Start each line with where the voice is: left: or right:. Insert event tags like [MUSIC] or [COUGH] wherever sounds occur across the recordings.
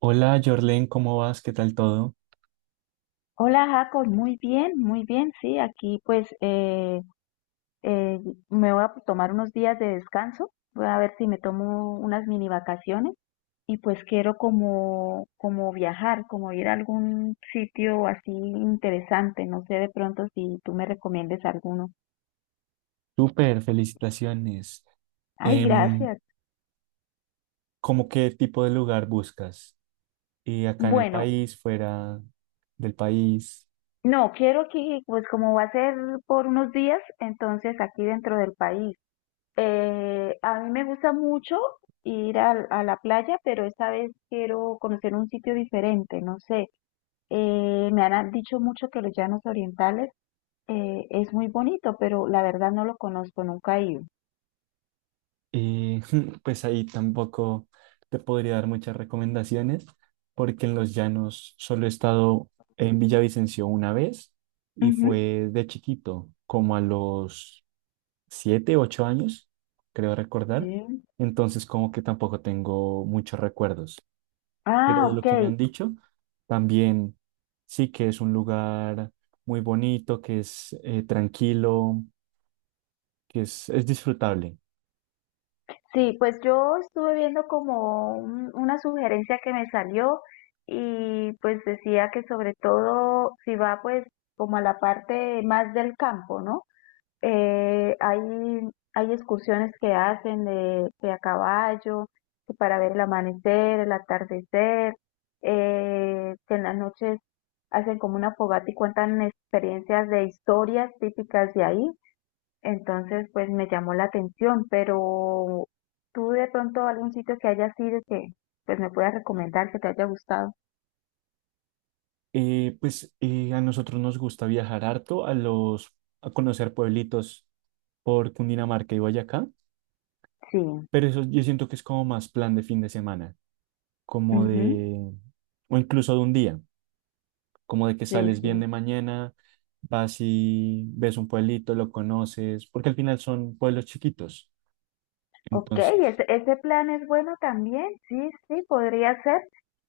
right: Hola, Jorlen, ¿cómo vas? ¿Qué tal todo?
left: Hola Jacob, muy bien, sí, aquí pues eh, me voy a tomar unos días de descanso, voy a ver si me tomo unas mini vacaciones y pues quiero como, como viajar, como ir a algún sitio así interesante, no sé de pronto si tú me recomiendes alguno.
right: Súper, felicitaciones.
left: Ay,
right: Em,
left: gracias.
right: ¿Cómo qué tipo de lugar buscas? Y acá en el
left: Bueno,
right: país, fuera del país,
left: no, quiero que pues como va a ser por unos días, entonces aquí dentro del país. A mí me gusta mucho la playa, pero esta vez quiero conocer un sitio diferente, no sé. Me han dicho mucho que los llanos orientales es muy bonito, pero la verdad no lo conozco, nunca he ido.
right: y [LAUGHS] pues ahí tampoco te podría dar muchas recomendaciones, porque en los llanos solo he estado en Villavicencio una vez y
left: Ujú.
right: fue de chiquito, como a los 7, 8 años, creo recordar.
left: ¿Sí?
right: Entonces, como que tampoco tengo muchos recuerdos. Pero
left: Ah,
right: de lo
left: ok.
right: que me han dicho, también sí que es un lugar muy bonito, que es tranquilo, que es disfrutable.
left: Sí, pues yo estuve viendo como una sugerencia que me salió y pues decía que sobre todo si va pues como a la parte más del campo, ¿no? Eh, hay, hay excursiones que hacen de a caballo, que para ver el amanecer, el atardecer, que en las noches hacen como una fogata y cuentan experiencias de historias típicas de ahí. Entonces, pues me llamó la atención, pero tú de pronto algún sitio que hayas ido que pues me puedas recomendar que te haya gustado.
right: A nosotros nos gusta viajar harto a a conocer pueblitos por Cundinamarca y Boyacá,
left: Sí,
right: pero eso yo siento que es como más plan de fin de semana, como
left: ujú,
right: de, o incluso de un día, como de que
left: sí,
right: sales bien
left: sí.
right: de mañana, vas y ves un pueblito, lo conoces, porque al final son pueblos chiquitos.
left: Ok,
right: Entonces,
left: ese plan es bueno también, sí, sí, podría ser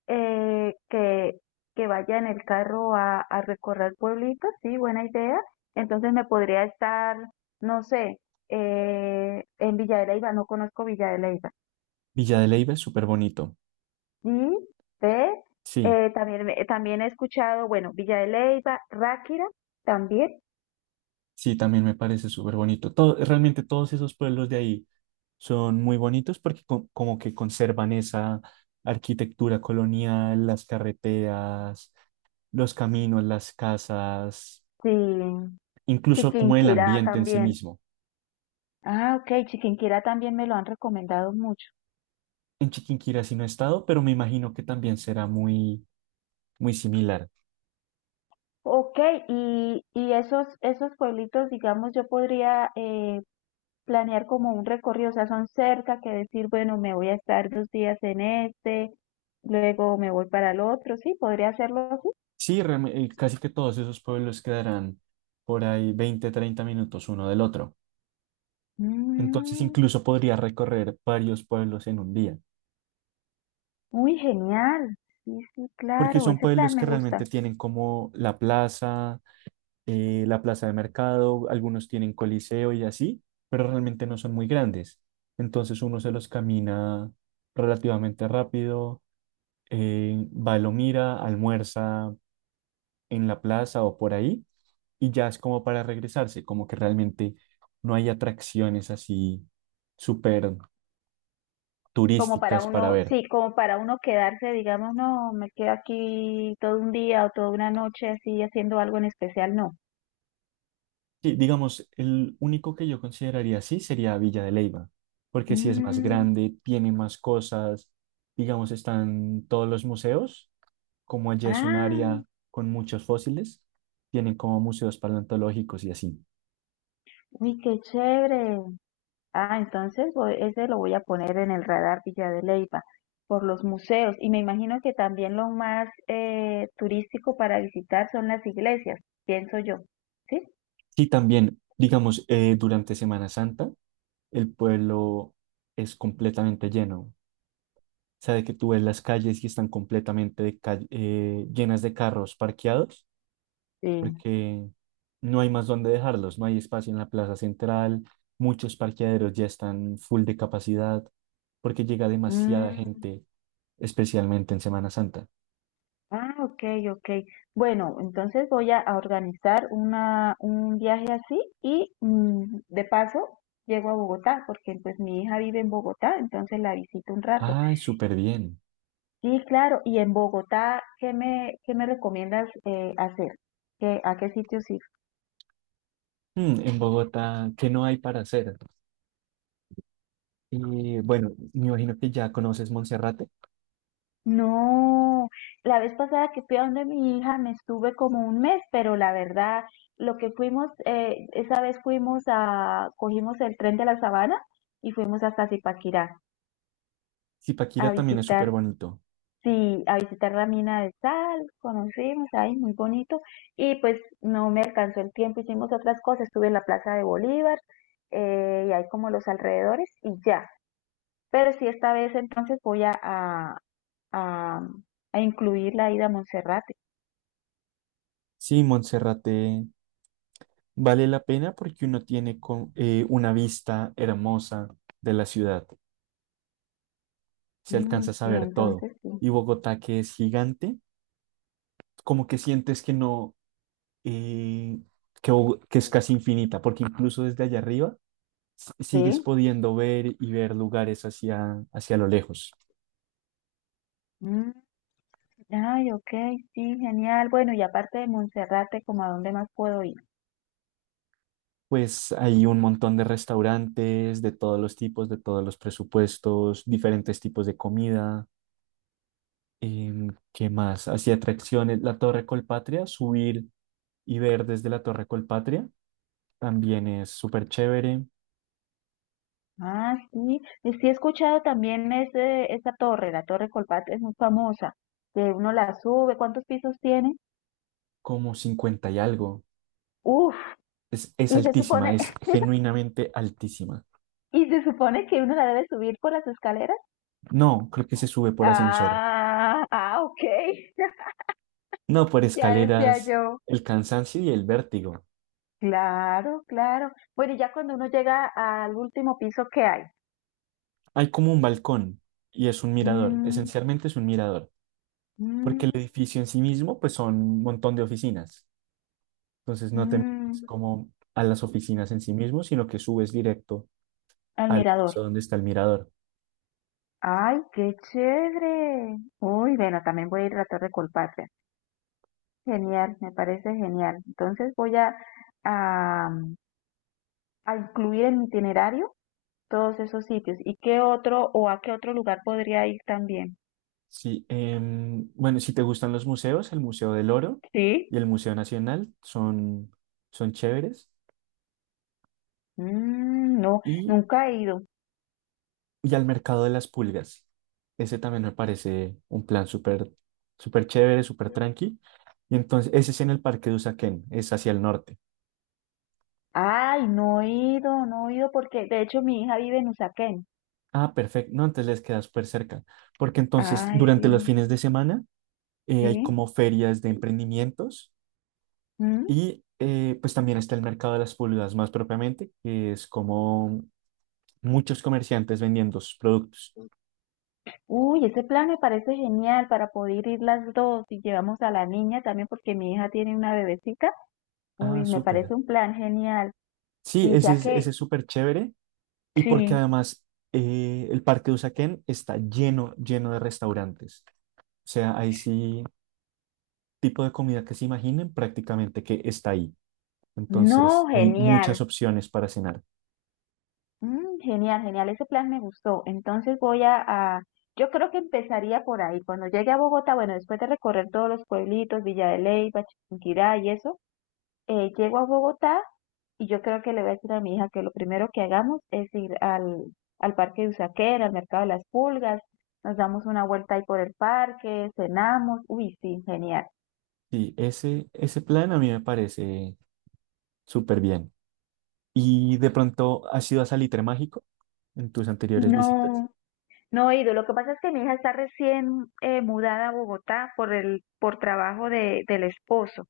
left: eh, que, que vaya en el carro a recorrer pueblitos, sí, buena idea. Entonces me podría estar, no sé, en Villa de Leyva, no conozco Villa de Leyva.
right: Villa de Leyva es súper bonito.
left: Sí, ve,
right: Sí,
left: también, también he escuchado, bueno, Villa de Leyva, Ráquira también,
right: sí, también me parece súper bonito. Todo, realmente todos esos pueblos de ahí son muy bonitos porque como que conservan esa arquitectura colonial, las carreteras, los caminos, las casas,
left: sí,
right: incluso como el
left: Chiquinquirá
right: ambiente en sí
left: también.
right: mismo.
left: Ah, ok, Chiquinquirá también me lo han recomendado mucho.
right: En Chiquinquirá sí no he estado, pero me imagino que también será muy, muy similar.
left: Ok, y esos, esos pueblitos, digamos, yo podría planear como un recorrido, o sea, son cerca que decir, bueno, me voy a estar 2 días en este, luego me voy para el otro, sí, podría hacerlo así.
right: Sí, casi que todos esos pueblos quedarán por ahí 20 30 minutos uno del otro. Entonces
left: Mm,
right: incluso podría recorrer varios pueblos en un día,
left: muy genial, sí, sí,
right: porque
left: claro,
right: son
left: ese plan
right: pueblos que
left: me
right: realmente
left: gusta.
right: tienen como la plaza de mercado, algunos tienen coliseo y así, pero realmente no son muy grandes. Entonces uno se los camina relativamente rápido, va, lo mira, almuerza en la plaza o por ahí, y ya es como para regresarse, como que realmente no hay atracciones así súper
left: Como para
right: turísticas para
left: uno,
right: ver.
left: sí, como para uno quedarse, digamos, no, me quedo aquí todo un día o toda una noche así haciendo algo en especial, no.
right: Sí, digamos, el único que yo consideraría así sería Villa de Leyva, porque sí es más
left: Mm,
right: grande, tiene más cosas, digamos, están todos los museos, como allá es un
left: ah,
right: área con muchos fósiles, tienen como museos paleontológicos y así.
left: uy, qué chévere. Ah, entonces ese lo voy a poner en el radar Villa de Leyva por los museos y me imagino que también lo más turístico para visitar son las iglesias, pienso yo, ¿sí?
right: Sí, también, digamos, durante Semana Santa, el pueblo es completamente lleno. O sea, de que tú ves las calles y están completamente llenas de carros parqueados
left: Sí.
right: porque no hay más dónde dejarlos, no hay espacio en la plaza central, muchos parqueaderos ya están full de capacidad, porque llega demasiada
left: Mm,
right: gente, especialmente en Semana Santa.
left: ah, ok, ok. Bueno, entonces voy a organizar un viaje así y mm, de paso llego a Bogotá porque pues mi hija vive en Bogotá, entonces la visito un rato.
right: Ay, súper bien.
left: Sí, claro. Y en Bogotá, ¿qué me recomiendas hacer? ¿Qué, a qué sitios ir?
right: Mm, en Bogotá, ¿qué no hay para hacer? Y bueno, me imagino que ya conoces Monserrate.
left: No, la vez pasada que fui a donde mi hija me estuve como 1 mes, pero la verdad, lo que fuimos, esa vez fuimos a, cogimos el tren de la Sabana y fuimos hasta Zipaquirá a
right: Zipaquirá también es súper
left: visitar.
right: bonito.
left: Sí, a visitar la mina de sal, conocimos ahí, muy bonito, y pues no me alcanzó el tiempo, hicimos otras cosas, estuve en la Plaza de Bolívar, y ahí como los alrededores, y ya. Pero sí, esta vez entonces voy a, a incluir la ida a Monserrate.
right: Sí, Monserrate vale la pena porque uno tiene una vista hermosa de la ciudad. Se
left: Mm,
right: alcanza a
left: y
right: saber todo.
left: entonces sí.
right: Y Bogotá, que es gigante, como que sientes que no, eh, que es casi infinita, porque incluso desde allá arriba sigues
left: Sí.
right: pudiendo ver y ver lugares hacia, hacia lo lejos.
left: Mm, ay, ok, sí, genial. Bueno, y aparte de Monserrate, ¿como a dónde más puedo ir?
right: Pues hay un montón de restaurantes de todos los tipos, de todos los presupuestos, diferentes tipos de comida. ¿Qué más? Hacia atracciones, la Torre Colpatria, subir y ver desde la Torre Colpatria también es súper chévere,
left: Ah, sí, y sí he escuchado también ese, esa torre, la Torre Colpatria es muy famosa, que uno la sube, ¿cuántos pisos tiene?
right: como 50 y algo.
left: Uf,
right: Es
left: y se
right: altísima,
left: supone,
right: es
left: [LAUGHS]
right: genuinamente altísima.
left: y se supone que uno la debe subir por las escaleras.
right: No, creo que se sube por ascensor.
left: Ah, ah, ok, [LAUGHS]
right: No, por
left: ya decía
right: escaleras,
left: yo.
right: el cansancio y el vértigo.
left: Claro, claro. Bueno, y ya cuando uno llega al último piso, ¿qué hay?
right: Hay como un balcón y es un mirador,
left: Mm,
right: esencialmente es un mirador, porque el
left: mm,
right: edificio en sí mismo pues son un montón de oficinas. Entonces no te metes
left: mm,
right: como a las oficinas en sí mismo, sino que subes directo
left: al
right: al
left: mirador.
right: piso donde está el mirador.
left: Ay, qué chévere. Uy, bueno, también voy a ir a la Torre Colpatria. Genial, me parece genial. Entonces a, a incluir en mi itinerario todos esos sitios. ¿Y qué otro o a qué otro lugar podría ir también?
right: Sí, bueno, si te gustan los museos, el Museo del Oro y
left: Sí.
right: el Museo Nacional son chéveres.
left: Mm, no,
right: Y
left: nunca he ido.
right: Y al mercado de las pulgas. Ese también me parece un plan súper súper chévere, súper tranqui. Y entonces, ese es en el Parque de Usaquén, es hacia el norte.
left: Ay, no he ido, no he ido porque de hecho mi hija vive en Usaquén.
right: Ah, perfecto. No, entonces les queda súper cerca. Porque entonces,
left: Ay, sí,
right: durante los fines de semana, hay
left: sí.
right: como ferias de emprendimientos
left: Mm.
right: y pues también está el mercado de las pulgas más propiamente, que es como muchos comerciantes vendiendo sus productos.
left: Uy, ese plan me parece genial para poder ir las dos y llevamos a la niña también porque mi hija tiene una bebecita. Uy,
right: Ah,
left: me parece
right: súper.
left: un plan genial.
right: Sí,
left: Y ya
right: ese
left: que,
right: es súper chévere. Y porque
left: sí.
right: además el Parque de Usaquén está lleno, lleno de restaurantes. O sea, hay sí tipo de comida que se imaginen prácticamente que está ahí. Entonces,
left: No,
right: hay
left: genial.
right: muchas opciones para cenar.
left: Mm, genial, genial. Ese plan me gustó. Entonces yo creo que empezaría por ahí. Cuando llegue a Bogotá, bueno, después de recorrer todos los pueblitos, Villa de Leyva, Chiquinquirá y eso, llego a Bogotá y yo creo que le voy a decir a mi hija que lo primero que hagamos es ir al Parque de Usaquén, al Mercado de las Pulgas, nos damos una vuelta ahí por el parque, cenamos. Uy, sí, genial.
right: Sí, ese plan a mí me parece súper bien. ¿Y de pronto has ido a Salitre Mágico en tus anteriores visitas?
left: No. No he ido. Lo que pasa es que mi hija está recién mudada a Bogotá por trabajo del esposo.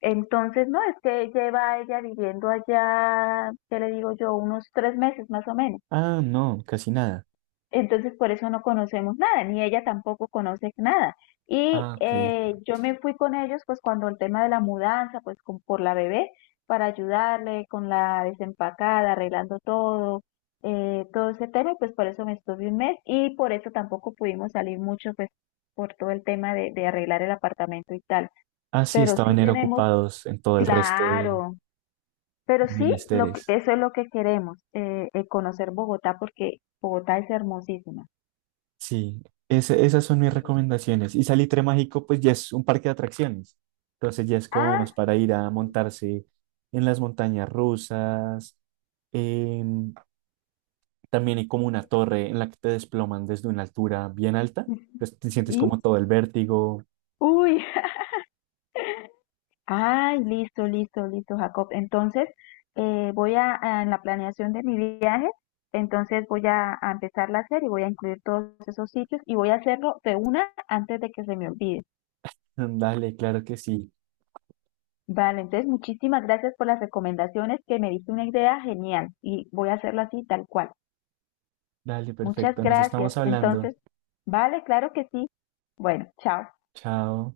left: Entonces, no, es que lleva ella viviendo allá, ¿qué le digo yo? Unos 3 meses más o menos.
right: Ah, no, casi nada.
left: Entonces, por eso no conocemos nada, ni ella tampoco conoce nada. Y
right: Ah, ok.
left: yo me fui con ellos, pues cuando el tema de la mudanza, pues por la bebé, para ayudarle con la desempacada, arreglando todo, todo ese tema, y pues por eso me estuve 1 mes y por eso tampoco pudimos salir mucho, pues por todo el tema de arreglar el apartamento y tal.
right: Ah, sí,
left: Pero sí
right: estaban eran
left: tenemos,
right: ocupados en todo el resto
left: claro,
right: de
left: pero sí, lo que,
right: menesteres.
left: eso es lo que queremos, conocer Bogotá, porque Bogotá es hermosísima.
right: Sí, esas son mis recomendaciones. Y Salitre Mágico, pues ya es un parque de atracciones. Entonces ya es como
left: Ah,
right: más para ir a montarse en las montañas rusas. em, También hay como una torre en la que te desploman desde una altura bien alta. Entonces te sientes como
left: ¿sí?
right: todo el vértigo.
left: Uy, [LAUGHS] ay, listo, listo, listo, Jacob. Entonces, en la planeación de mi viaje, entonces a empezarla a hacer y voy a incluir todos esos sitios y voy a hacerlo de una antes de que se me olvide.
right: [LAUGHS] Dale, claro que sí.
left: Vale, entonces muchísimas gracias por las recomendaciones que me diste una idea genial y voy a hacerlo así tal cual.
right: Dale,
left: Muchas
right: perfecto. Nos
left: gracias.
right: estamos hablando.
left: Entonces, vale, claro que sí. Bueno, chao.
right: Chao.